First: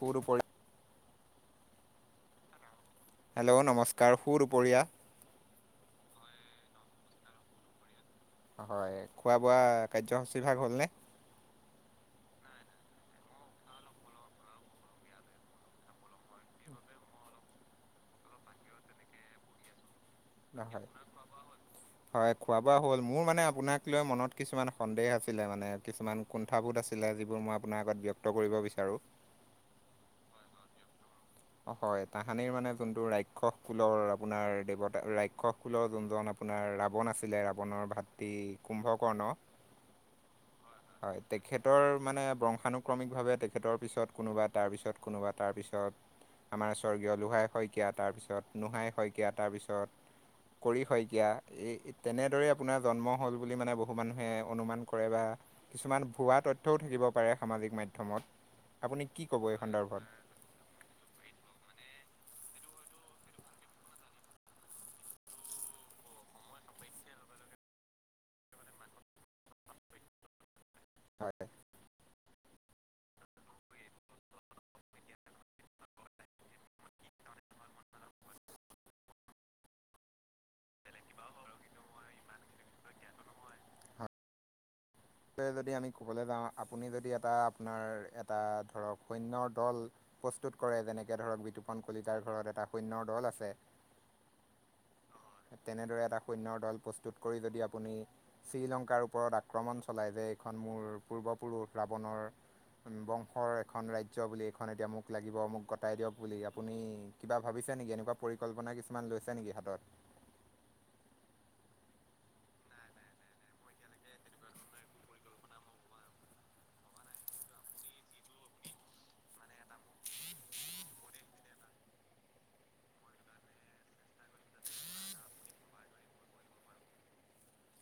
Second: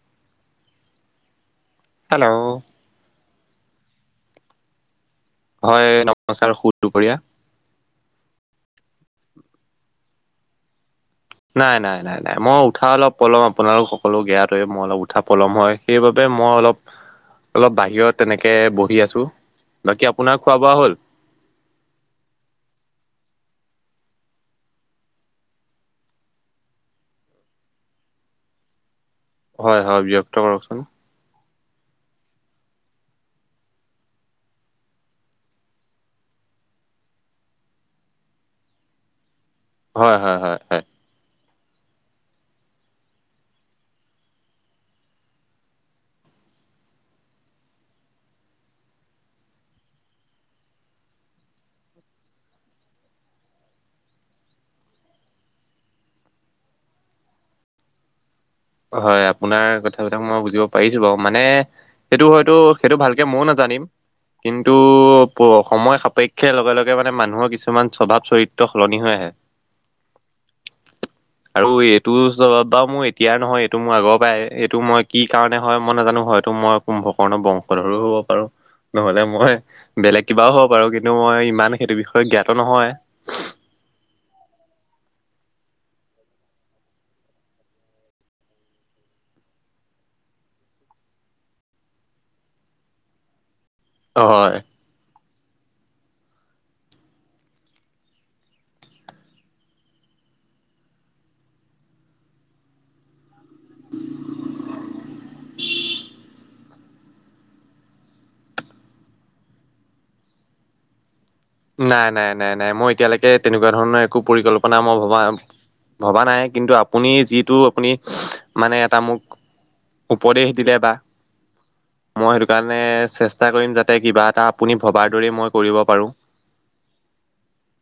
পৰু পৰি hello hello নমস্কাৰ সু দুপৰীয়া হয় নমস্কাৰ সু দুপৰীয়া হয় খোৱা বোৱা কাৰ্যসূচী ভাগ হ'লনে? নাই নাই নাই নাই মই উঠা অলপ পলম আপোনালোক সকলো গিয়াতই মই অলপ উঠা পলম হয় সেইবাবে, মই অলপ অলপ বাহিৰত তেনেকে বহি আছো। বাকী আপোনাৰ খোৱা ন বোৱা হ'ল? হয় খোৱা বোৱা হ'ল মোৰ মানে আপোনাক লৈ মনত কিছুমান সন্দেহ আছিলে মানে কিছুমান কুণ্ঠাবোধ আছিলে যিবোৰ মই আপোনাৰ আগত ব্যক্ত কৰিব বিচাৰোঁ। হয় হয় ব্যক্ত কৰকচোন হয় তাহানিৰ মানে যোনটো ৰাক্ষস কুলৰ আপোনাৰ দেৱতা ৰাক্ষস কুলৰ যোনজন, আপোনাৰ ৰাৱণ আছিলে ৰাৱণৰ ভাতৃ কুম্ভকৰ্ণ হয় হয় হয় হয় তেখেতৰ মানে ব্ৰংশানুক্ৰমিকভাৱে তেখেতৰ পিছত কোনোবা তাৰ পিছত কোনোবা তাৰ পিছত আমাৰ স্বৰ্গীয় লোহাই শইকীয়া তাৰপিছত নোহাই শইকীয়া তাৰপিছত কৰি শইকীয়া এই তেনেদৰে আপোনাৰ জন্ম হল বুলি মানে বহু মানুহে অনুমান কৰে বা, কিছুমান ভুৱা তথ্যও থাকিব পাৰে সামাজিক মাধ্যমত আপুনি হয় কি ক'ব এই আপোনাৰ সন্দৰ্ভত কথাবিলাক মই বুজিব পাৰিছো বাৰু মানে সেইটো হয়তো সেইটো ভালকে ময়ও নাজানিম কিন্তু সময় সাপেক্ষে লগে লগে মানে মানুহৰ কিছুমান স্বভাৱ চৰিত্ৰ সলনি হৈ আ [unintelligible] [inaudible] হয় আৰু এইটো স্বভাব মোৰ এতিয়া এতিয়াৰ নহয় এইটো মোৰ আগৰ পৰাই এইটো মই কি কাৰণে হয় মই নাজানো হয়তো মই কুম্ভকৰ্ণৰ বংশধৰো হ'ব [unintelligible] নহলে মই বেলেগ কিবাও হ'ব পাৰো, কিন্তু মই ইমান সেইটো বিষয়ে জ্ঞাত নহয়। [unintelligible] তে যদি আমি কবলৈ যাওঁ, আপুনি যদি এটা আপোনাৰ এটা ধৰক সৈন্যৰ দল। প্ৰস্তুত কৰে, যেনেকে ধৰক বিতুপন কলিতাৰ ঘৰত এটা সূন্যৰ দল আছে। হয়। তেনেদৰে এটা সৈন্যৰ দল প্ৰস্তুত কৰি, যদি আপুনি শ্ৰীলংকাৰ ওপৰত আক্ৰমণ চলাই যে। সেইখন মোৰ পূৰ্বপুৰুষ ৰাৱণৰ বংশৰ এখন ৰাজ্য বুলি এইখন এতিয়া মোক লাগিব, মোক গতাই দিয়ক বুলি আপুনি কিবা ভাবি ছে নেকি? এনেকুৱা পৰিকল্পনা কিছুমান লৈছে নেকি হাতত। নাই নাই নাই নাই, মই এতিয়ালৈকে তেনেকুৱা ধৰণৰ একো পৰিকল্পনা মই ভবা না ভবা নাই, কিন্তু আপুনি যিটো আপুনি মানে এটা মোক উপদেশ দিলে বা মই সেইটো কাৰণে চেষ্টা কৰিম যাতে কিবা এটা আপুনি ভবাৰ দৰেই মই কৰিব পাৰোঁ।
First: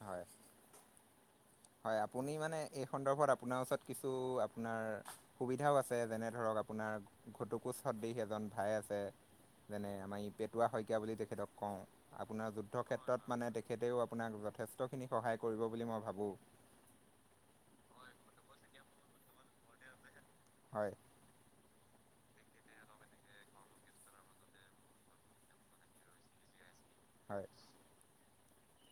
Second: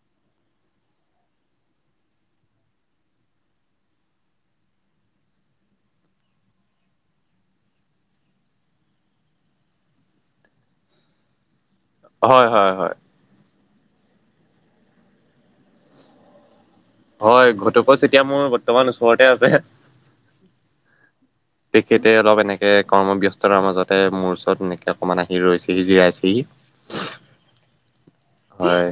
হয় হয়, আপুনি মানে এই সন্দৰ্ভত আপোনাৰ ওচৰত কিছু আপোনাৰ সুবিধাও আছে, যেনে ধৰক আ আপোনাৰ [unintelligible] এজন ভাই আছে। যেনে আমাৰ ই পেটুৱা শইকীয়া বুলি তেখেতক কওঁ। হয় আপোনাৰ হয় যুদ্ধ হয় ক্ষেত্ৰত মানে তেখেতেও আপোনাক যথেষ্টখিনি সহায় কৰিব বুলি মই ভাবোঁ। হয়, ঘটুকচ এতিয়া মোৰ বৰ্তমান ওচৰতে আছে। হয়। তেখেতে অলপ এনেকে কৰ্মব্যস্ততাৰ মাজতে মোৰ ওচৰত এনেকে অকমান আহি ৰৈছেহি, জিৰাইছেহি। হয়। হয়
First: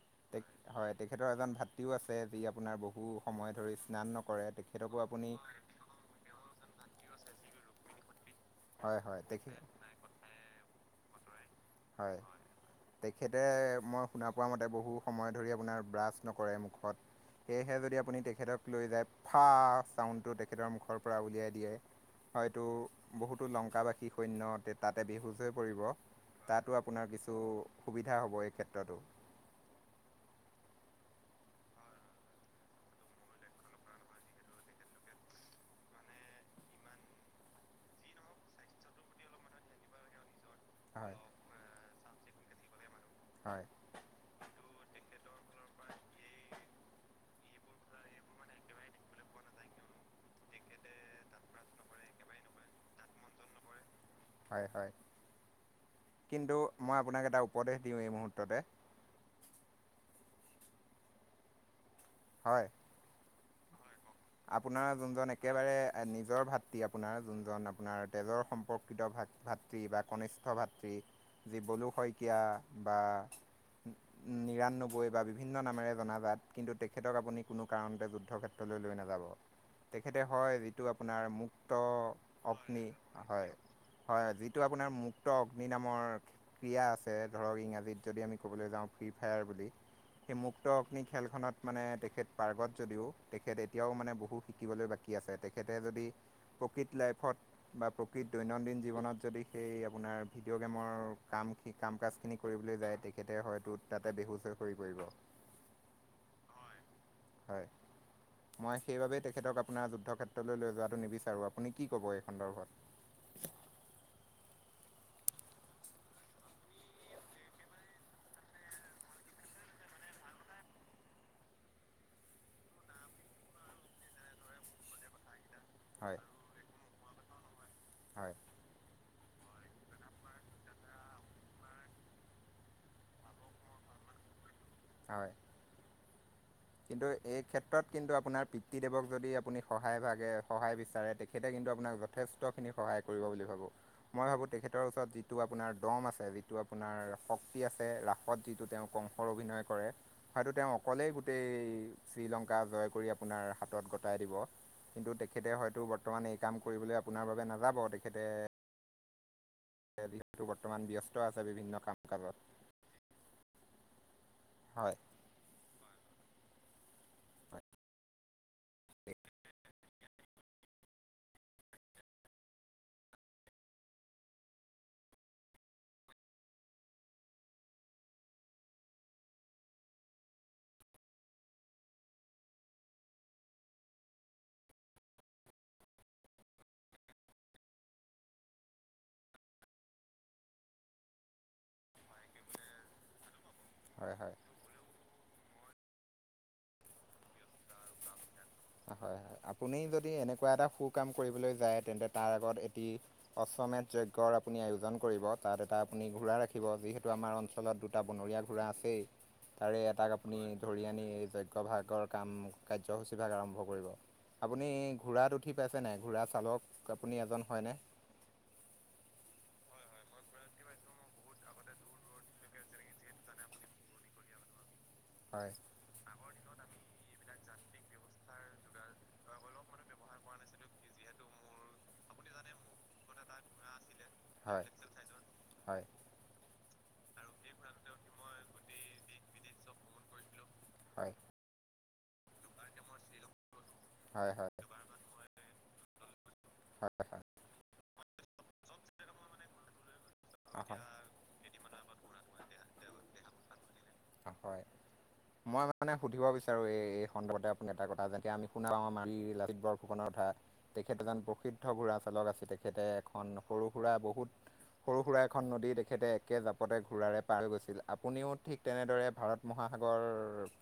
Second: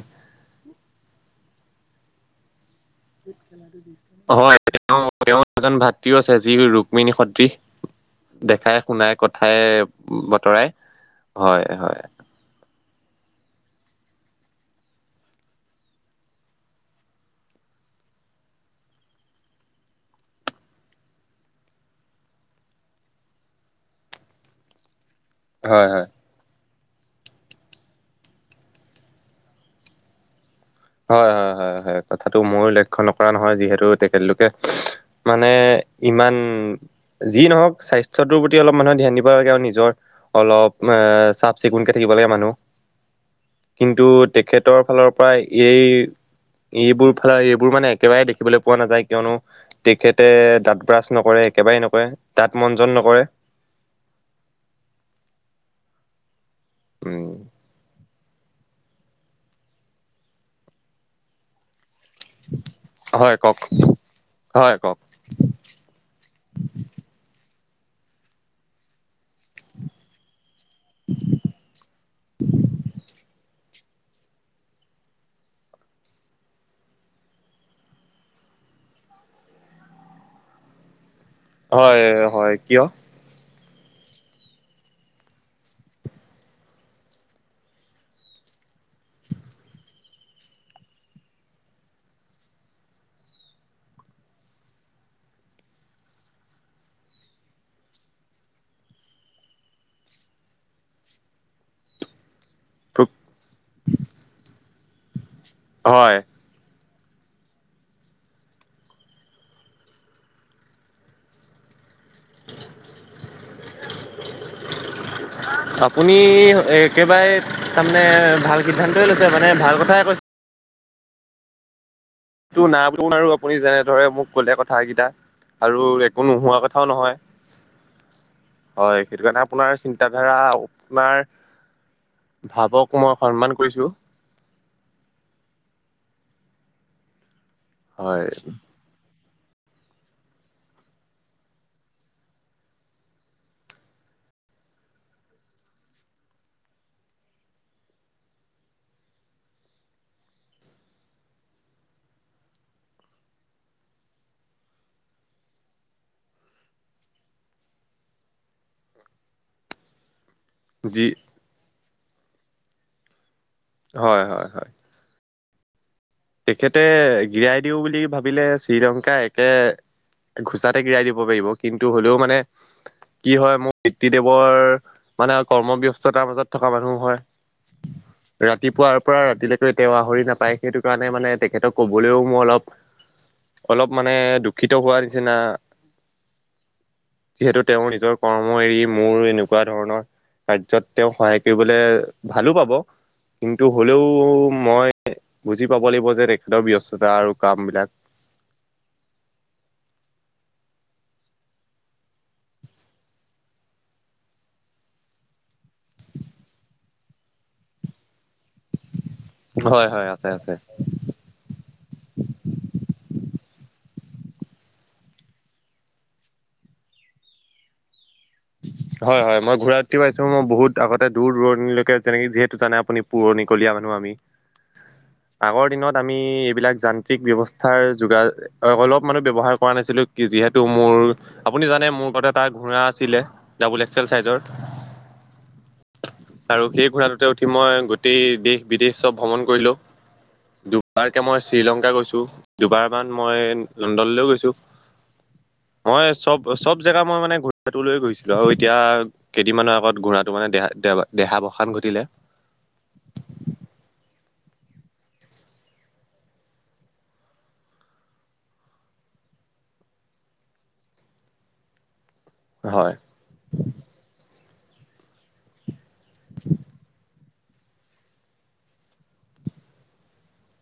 হয়, তেখেতৰ এজন ভাতৃও আছে। যি আপোনাৰ বহু সময় ধৰি স্নান নকৰে। অঁ, তেখেতকো তেওঁ আপুনি তেওঁৰ এজন ভাতৃও আছে যি ৰুক্মিনী সদৃশ। হয় দেখাই-শুনাই হয় তেখে কথাই-বতৰাই হয়, হয়। তেখেতে মই শুনা পোৱা মতে, বহু সময় ধৰি আপোনাৰ ব্ৰাছ নকৰে মুখত সেয়েহে যদি আপুনি তেখেতক লৈ যায়, ফা চাউণ্ডটো তেখেতৰ মুখৰ পৰা উলিয়াই দিয়ে। হয়তো বহুতো লংকাবাসী সৈন্য তাতে বিহুজ হৈ পৰিব। হয় হয় তাতো আপোনাৰ কিছু সুবিধা হ'ব এই ক্ষেত্ৰতো। হয়, হয়, হয়, হয়, কথাটো ময়ো লক্ষ্য নকৰা নহয় যিহেতু তেখেতলোকে মানে ইমান, যি নহওক স্বাস্থ্যটোৰ প্ৰতি অলপ মানুহে ধ্যান দিব লাগে আৰু নিজৰ অলপ হয় চাফ চিকুণকে থাকিব লাগে মানুহ, হয় কিন্তু তেখেতৰ ফালৰ প্ৰায় এই-এইবোৰ এইবোৰ মানে একেবাৰে দেখিবলৈ পোৱা নাযায় কিয়নো, তেখেতে দাঁত ব্ৰাছ নকৰে একেবাৰে নকৰে। দাঁত মঞ্জন নকৰে। হয়, হয় কিন্তু মই আপোনাক উম এটা উপদেশ দিওঁ এই মুহূৰ্ত মুঠতে হয়। হয় কওক। হয় আপোনাৰ কওক জোনজন একেবাৰে নিজৰ ভাতৃ আপোনাৰ জোনজন আপোনাৰ তেজৰ সম্পৰ্কিত ভাত ভাতৃ বা কনিষ্ঠ ভাতৃ যি বলু শইকীয়া। বা নিৰান্নব্বৈ বা বিভিন্ন নামেৰে জনাজাত, কিন্তু তেখেতক আপুনি কোনো কাৰণতে যুদ্ধ ক্ষেত্ৰলৈ লৈ নাযায়। [unintelligible] তেখেতে হয়, যিটো আপোনাৰ মুক্ত হয় হয় কিয় অগ্নি হয় হয়, যিটো আপোনাৰ মুক্ত অগ্নি নামৰ ক্ৰীড়া আছে ধৰক ইংৰাজীত যদি আমি ক'বলৈ যাওঁ ফ্ৰী ফায়াৰ বুলি, সেই মুক্ত অগ্নি খেলখনত মানে তেখেত পাৰ্গত যদিও তেখেত এতিয়াও মানে বহু শিকিবলৈ বাকী আছে, তেখেতে যদি প্ৰকৃত লাইফত বা প্ৰকৃত দৈনন্দিন জীৱনত যদি সেই আপোনাৰ ভিডিঅ' গেমৰ কাম ক-কাম কাজখিনি কৰিবলৈ যায় তেখেতে হয়তো তাতে বেহুচ হৈ সৰি পৰিব। হয়। হয়। মই সেইবাবেই তেখেতক আপোনাৰ যুদ্ধক্ষেত্ৰলৈ লৈ যোৱাটো নিবিচাৰোঁ আপুনি কি ক'বই সুন্দৰবাদ। আপুনি একেবাৰে তাৰমানে ভাল সিদ্ধান্তই লৈছে মানে ভাল কথ কৈছে-। টো নাম আৰু আপুনি যেনে ধৰে মোক কলে কথাকেইটা আৰু হয় একো নোহোৱা কথাও নহয় হয় হয়। সেইটো কাৰণে আপোনাৰ চিন্তাধাৰা আপোনাৰ ভাবক মই সন্মান কৰিছো। হয়। কিন্তু এই ক্ষেত্ৰত কিন্তু হয় আপোনাৰ পিতৃ দেবক যদি আপুনি সহায় ভাগে সহায় বিচাৰে তেখেতে কিন্তু আপোনাক যথেষ্টখিনি সহায় কৰিব বুলি ভাবোঁ, মই ভাবো তেখেতৰ ওচৰত যিটো আপোনাৰ দম আছে। যিটো আপোনাৰ শক্তি আছে। ৰাসত যিটো তেওঁ কংসৰ অভিনয় কৰে হয়তো তেওঁ অকলেই গোটেই শ্ৰীলংকা জয় কৰি আপোনাৰ হাতত গতাই দিব। কিন্তু তেখেতে হয়তো বৰ্তমান এই কাম কৰিবলৈ আপোনাৰ বাবে নাযাব তেখেতে দশটো বৰ্তমান যি ব্যস্ত আছে বিভিন্ন কাম কাজত হয় হয়। হয়। তেখেতে গিৰাই হয় দিওঁ বুলি ভাবিলে শ্ৰীলংকা একে ঘোচাতে গিৰাই দিব পাৰিব, কিন্তু হ'লেও মানে কি হয় মোৰ পিতৃ দেৱৰ মানে কৰ্মব্যস্থতাৰ মাজত থকা মানুহ হয়। ৰাতিপুৱাৰ পৰা ৰাতিলৈকো এতিয়াও আহৰি নাপায় সেইটো কোৱানাই মানে তেখেতক ক'বলৈও মোৰ অলপ অলপ মানে দুখিত হোৱাৰ নিচিনা [unintelligible] যিহেতু তেওঁৰ নিজৰ কৰ্ম এৰি মোৰ এনেকুৱা ধৰণৰ কাৰ্যত তেওঁ সহায় কৰিবলে ভালো পাব। কিন্তু হ'লেও হয় হয়। মই বুজি পাব লাগিব যে তেখেতৰ ব্যস্ততা আৰু কাম বিলাক। হয় হয়। আপুনি যদি এনেকুৱা এটা সু কাম কৰিবলৈ যায় তেন্তে তাৰ আগত এটি অচমেট যজ্ঞৰ আপুনি আয়োজন কৰিব তাত এটা আপুনি ঘোঁৰা ৰাখিব যিহেতু আমাৰ অঞ্চলত দুটা বনৰীয়া ঘোঁৰা আছেই। তাৰে হয় হয় এটাক আছে আপুনি আছে। ধৰি আনি এই যজ্ঞ ভাগৰ কাম কাৰ্যসূচীভাগ আৰম্ভ কৰে আপুনি ঘোঁৰাত উঠি পাইছেনে? ঘোঁৰা চালক আপুনি এজন হয়নে? [unintelligible] হয় হয় মই ঘোঁৰাত উঠি পাইছো মই বহুত আগতে দূৰ দূৰণিলকে যেনেকে যিহেতু জানে আপুনি পুৰণিকলীয়া মানুহে আমি হয় আগৰ দিনত আমি বিলাক যান্ত্ৰিক ব্যৱস্থাৰ য অলপ মান ব্যৱহাৰ কৰা নাছিলো কি যিহেতু মোৰ আপুনি জানে মোৰ লগত এটা ঘোঁৰা আছিলে ডাবল এক্সেল চাইজৰ। হয় হয় আৰু সেই ঘোঁৰাটোতে উঠি মই গোটেই দেশ বিদেশ চব ভ্ৰমণ কৰিলোঁ। হয় দুবাৰকে মই শ্ৰীলংকা গৈছো দুবাৰমান মই লণ্ডনলৈও হয় হয় গৈছো। মই চব চব হয় জেগা মই মানে [unintelligible] লৈ গৈছো। ধৰক এতিয়া কেইদিনমানৰ আগত ঘূৰা ত মানে হয় দেহা দে দেহাবসান ঘটিলে। হয়। মই মানে সুধিব বিচাৰো এই সন্দৰ্ভতে আপুনি এটা কথা যেতিয়া আমি শুনাও আমাৰ এই লাচিত বৰফুকনত থা তেখেত এজন প্ৰসিদ্ধ ঘোঁৰা চালক আছে তেখেতে হয় এখন সৰু সুৰা বহুত সৰু সুৰা এখন নদী তেখেতে একে জাপতে ঘূৰাাৰে পাৰ গৈছিল। আপুনিও ঠিক তেনেদৰে ভাৰত মহাসাগৰ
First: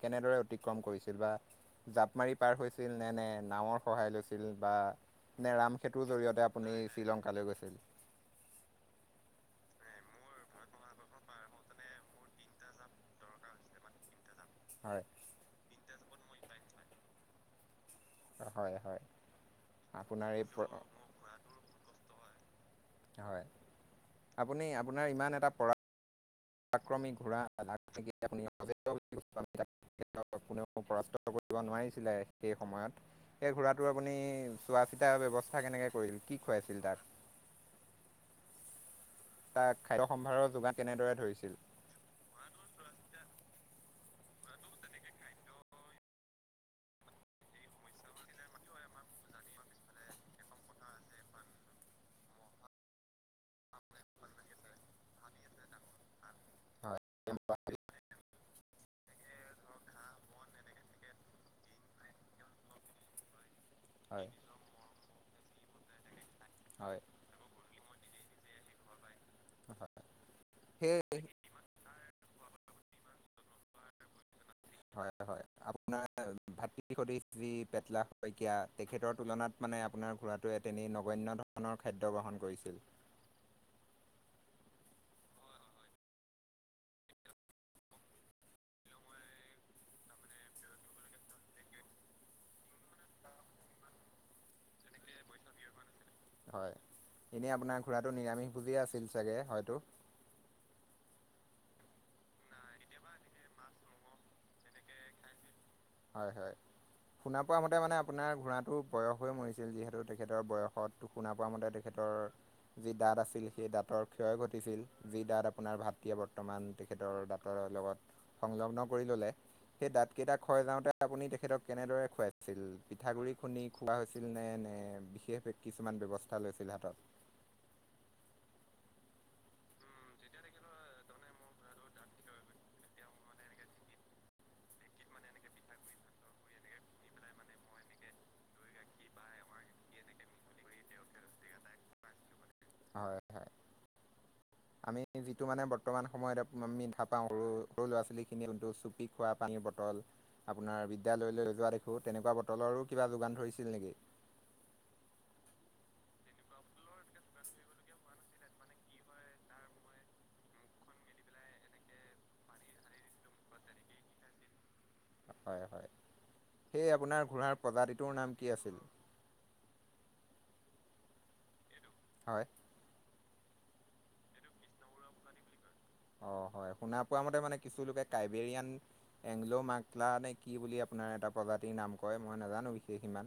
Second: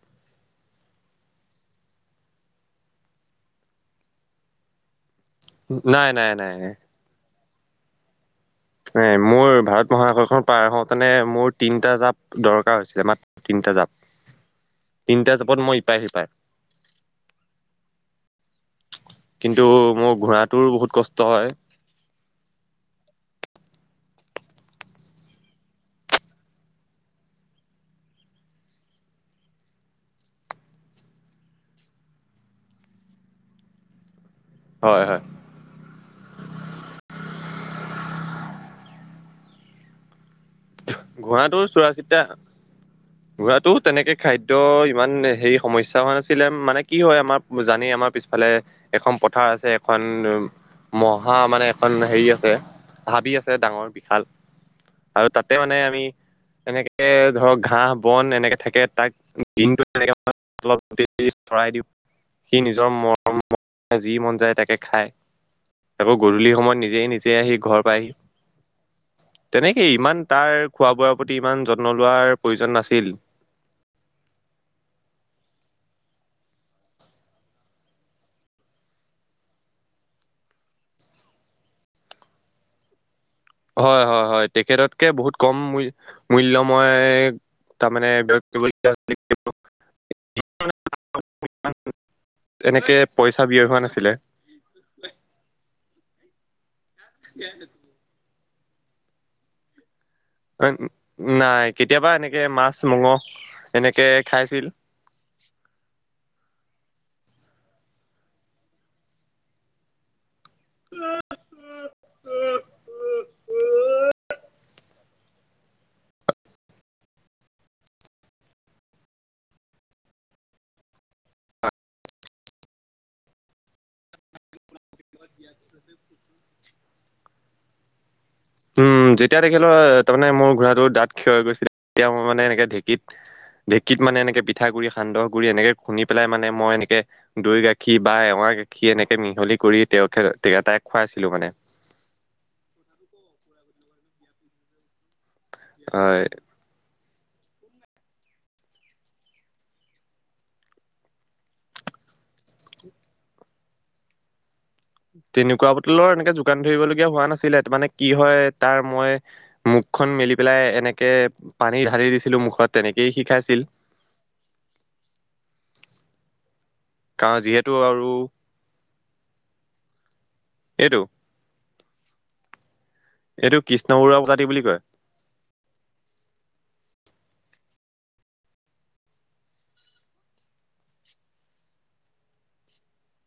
কেনেদৰে অতিক্ৰম কৰিছিল বা জাপ মাৰি পাৰ হৈছিল নে নে নাৱৰ সহায় লৈ- ছিল বা ৰামসেতুৰ নাই নাই জৰিয়তে নাই আপুনি শ্ৰীলংকালৈ গৈছিল এ মোৰ ভাৰত মহাসাগৰখন পাৰ হওঁতোনে মোৰ তিনটা জাপ দৰকাৰ হৈছিলে মাত্ৰ তিনটা জাপ হয় তিনিটা জাপত মই ইপাৰ সিপাৰ হয় হয় কিন্তু মোৰ আপোনাৰ এই ঘোঁৰাটো বহুত কষ্ট হয় হয় আপুনি আপোনাৰ ইমান এটা পৰা আক্ৰমিক ঘোঁৰা [unintelligible] কোনেও পৰাস্ত কৰিব নোৱাৰিছিলে সেই সময়ত সেই ঘোঁৰাটো আপুনি চোৱা হয় চিতা হয় ব্যৱস্থা কেনেকে কৰিল কি খুৱাইছিল তাক তাক খাদ্য সম্ভৱত ঘোঁৰাটোৰ চোৱাচিতা ঘোঁৰাটোক তেনেকে খাদ্য ইমান হেৰি সমস্যা হোৱা নাছিলে মানে কি হয় আমাৰ জানেই আমাৰ পিছফালে এখন পথাৰ আছে এখন উ মহা মানে এখন হেৰি আছে হাবি আছে ডাঙৰ বিশাল আৰু তাতে মানে আমি হয় এনেকে ধৰক ঘাঁহ বন এনেকে থাকে তাক [unintelligible] অলপ [unintelligible] ভৰাই দিওঁ সি নিজৰ মৰ যি হয় মন যায় তাকে খায় গধূলি সময়ত হয় নিজেই নিজে আহি ঘৰ পাই আহি হয় তেনেকেই ইমান তাৰ খোৱা বোৱাৰ সেই প্ৰতি ইমান যত্ন লোৱাৰ প্ৰয়োজন নাছিল। হয় হয় আপোনাৰ ভাতৃ সদৃশ যি পেটলা শইকীয়া তেখেতৰ তুলনাত মানে আপোনাৰ ঘোঁৰাটোৱ এ তেনেই নগন্য ধৰণৰ খাদ্য গ্ৰহণ কৰিছিল। হয় হয় হয় তেখেততকে বহুত কম ম মূল্যময় তাৰমানে [unintelligible] [unintelligible] এনেকে পইচা ব্যয় হোৱা নাছিলে হয় এনেই আপোনাৰ ঘোঁৰাটো নিৰামিষ ভোজী আছিল চাগে হয়তো উ নাই কেতিয়াবা এনেকে মাছ মংহ এনেকে খাইছিল হয় হয় শুনা পোৱা মতে মানে আপোনাৰ ঘোঁৰাটো বয়স হৈ মৰিছিল যিহেতু তেখেতৰ বয়সত শুনা পোৱা মতে তেখেত অ যি দাঁত আছিল সেই দাঁতৰ ক্ষয় ঘটিছিল যি দাঁত আপোনাৰ ভাতৃয়ে বৰ্তমান তেখেতৰ দাঁতৰ লগত সংলগ্ন কৰি ললে সেই দাঁত কেইটা খয় যাওঁতে আপুনি তেখেতক কেনেদৰে খুৱাইছিল পিঠাগুড়ি খুন্দি খোৱা হৈছিল নে নে বিশেষ কিছুমান ব্যৱস্থা লৈছিল হাতত উম যেতিয়া তেখেতৰ তাৰমানে মোৰ ঘোঁৰাটো দাঁত ক্ষয় হৈ গৈছিল তেতিয়া মই মানে এনেকে ঢেঁকীত ঢেঁকীত মানে এনেকে পিঠাগুৰি সান্দহগুৰি এনেকে খুন্দি পেলাই মানে মই এনেকে দৈ গাখীৰ বা এৱা গাখীৰ এনেকে মিহলি কৰি তেওঁ তাইক খুৱাইছিলো মানে [unintelligible] হয় হয় আমি যিটো মানে বৰ্তমান হয় সময়ত আমি পাওঁ সৰু সৰু ল'ৰা ছোৱালী খিনি চুপি খোৱা পানীৰ বটল আপোনাৰ বিদ্যালয়লৈ যোৱা দেখো তেনেকুৱা বটলৰো কিবা যোগান ধৰিছিল নেকি তেনেকুৱা বটলৰ এনেকে যোগান ধৰিবলগীয়া হোৱা নাছিলে তাৰ মানে কি হয় তাৰ মই মোক মুখ খন মেলি পেলাই এনেকে পানী ঢালি দিছিলো মুখত তেনেকেই সি খাইছিল হয় হয় সেই আপোনাৰ কাৰণ ঘোঁৰাৰ যিহেতু আৰু প্ৰজাতিটোৰ নাম কি আছিল এইটো হয় এইটো কৃষ্ণপৰুৱা কাকতি বুলি কয় অ হয় হয় শুনা পোৱা মতে মানে কিছুলোকে কাইবেৰিয়ান এংলো মাকলা নে কি বুলি আপোনাৰ এটা প্ৰজাতি নাম কয় মই নাজানো বিশেষ ইমান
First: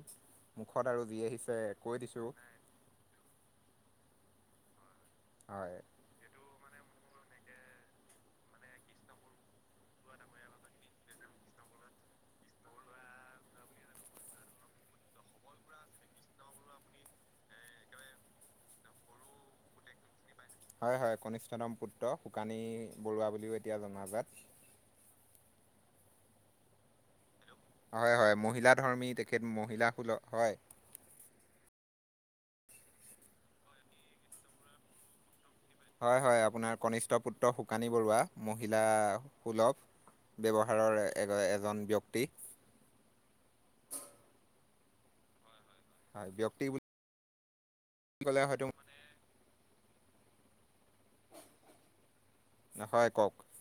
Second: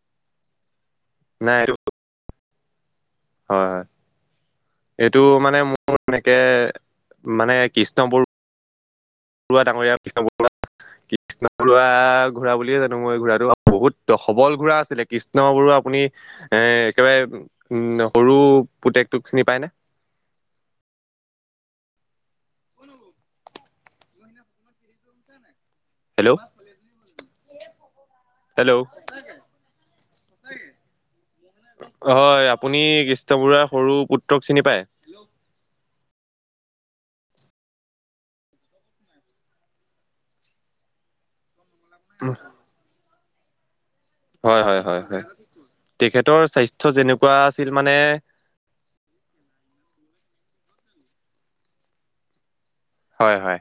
মুখত আৰু যি নাই আহিছে এইটো কৈ দিছো হয় হয় এইটো মানে হয় মোৰ এনেকে, মানে কৃষ্ণবোৰ ঘৰুৱা ডাঙৰীয় পিছ [unintelligible] কৃষ্ণ বুৰা ঘোঁৰা বুলিয়ে জানো মই ঘোঁৰাটো বহুত সবল ঘোঁৰা আছিলে কৃষ্ণ বৰুৱা আপুনি এ একেবাৰে উ সৰু পুতেকটোক চিনি পাই নে? [inaudible] হয় হয় কনিষ্ঠতম পুত্ৰ শুকানী বৰুৱা বুলিও এতিয়া জনাজাত হেল্ল' হয় হয় মহিলা হেল্ল' ধৰ্মী তেখেত মহিলাসুলভ হয় হয় আপুনি কৃষ্ণ বৰুৱাৰ সৰু পুত্ৰক চিনি পায়? হয় হয় আপোনাৰ কনিষ্ঠ পুত্ৰ শুকানী বৰুৱা মহিলা সুলভ ব্যৱহাৰৰ এ এজন ব্যক্তি হয় হয় হয় হয় হয় তেখেতৰ ব্যক্তি বুলি স্বাস্থ্য যেনেকুৱা ছিল মানে ক'লে হয়তো হই কওক হয় হয়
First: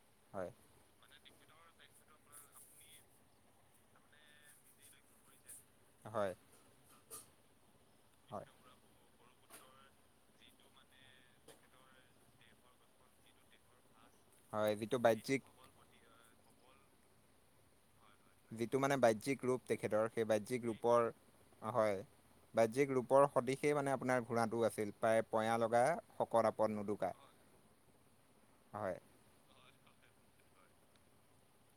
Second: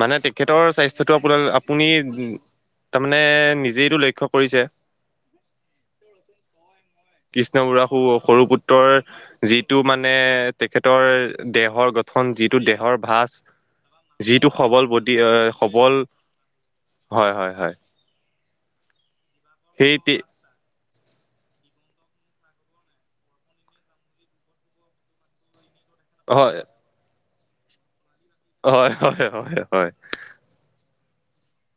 মানে হয় তেখেতৰ স্বাস্থ্যটো আপুনি তাৰমানে নিজেইটো লক্ষ্য কৰিছে হয় কৃষ্ণ বুঢ় সু হয় সৰু পুত্ৰৰ যিটো মানে তেখেতৰ দেহৰ গঠন যিটো দেহৰ ভাঁজ যিটো হয় সবল যিটো বডি বাহ্যিক সবল হয় হয় হয় যিটো মানে বাহ্যিক ৰূপ তেখেতৰ সেই বাহ্যিক ৰূপৰ হয় বাহ্যিক ৰূপৰ সদিশে মানে আপোনাৰ ঘোৰাটো আছিল প্ৰায় পয়া ল শকত হয় আপদ নুদুকা হয় হয় হয় হয়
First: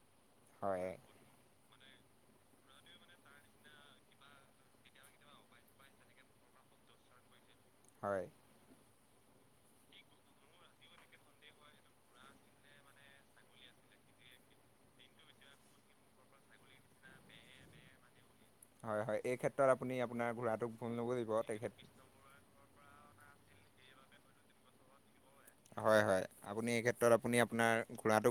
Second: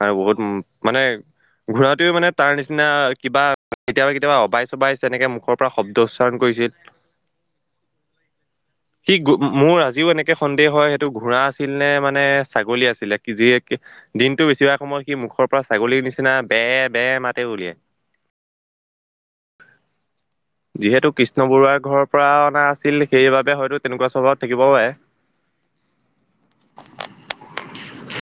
আৰু বহুত উ হয় মানে ঘূৰাতোৱেও মানে তাৰ নিচিনা কিবা কেতিয়াবা কেতিয়াবা অবাইচ অবাইচ যেনেকে মুখৰ পৰা শব্দ উচ্চাৰণ কৰিছিল হয় সি মোৰ আজিও এনেকে সন্দেহ হয় সেইটো ঘোঁৰা আছিল নে মানে ছাগলী আছিলে কি যি দিনটো বেছিভাগ সময় কি মুখৰ পৰা ছাগলীৰ নিচিনা বেৰ বেৰ মাতে উলিয়াই হয় হয় এই ক্ষেত্ৰত আপুনি আপোনাৰ ঘোৰাটোক ঘোম যিহেতু লব লাগিব কৃষ্ণ তে বৰুৱাৰ ঘৰৰ পৰা অনা আছিল সেইবাবে হয়তো তেনেকুৱা স্বভাব থাকিবও পাৰে হয় হয় এই ক্ষেত্ৰত আপুনি আপোনাৰ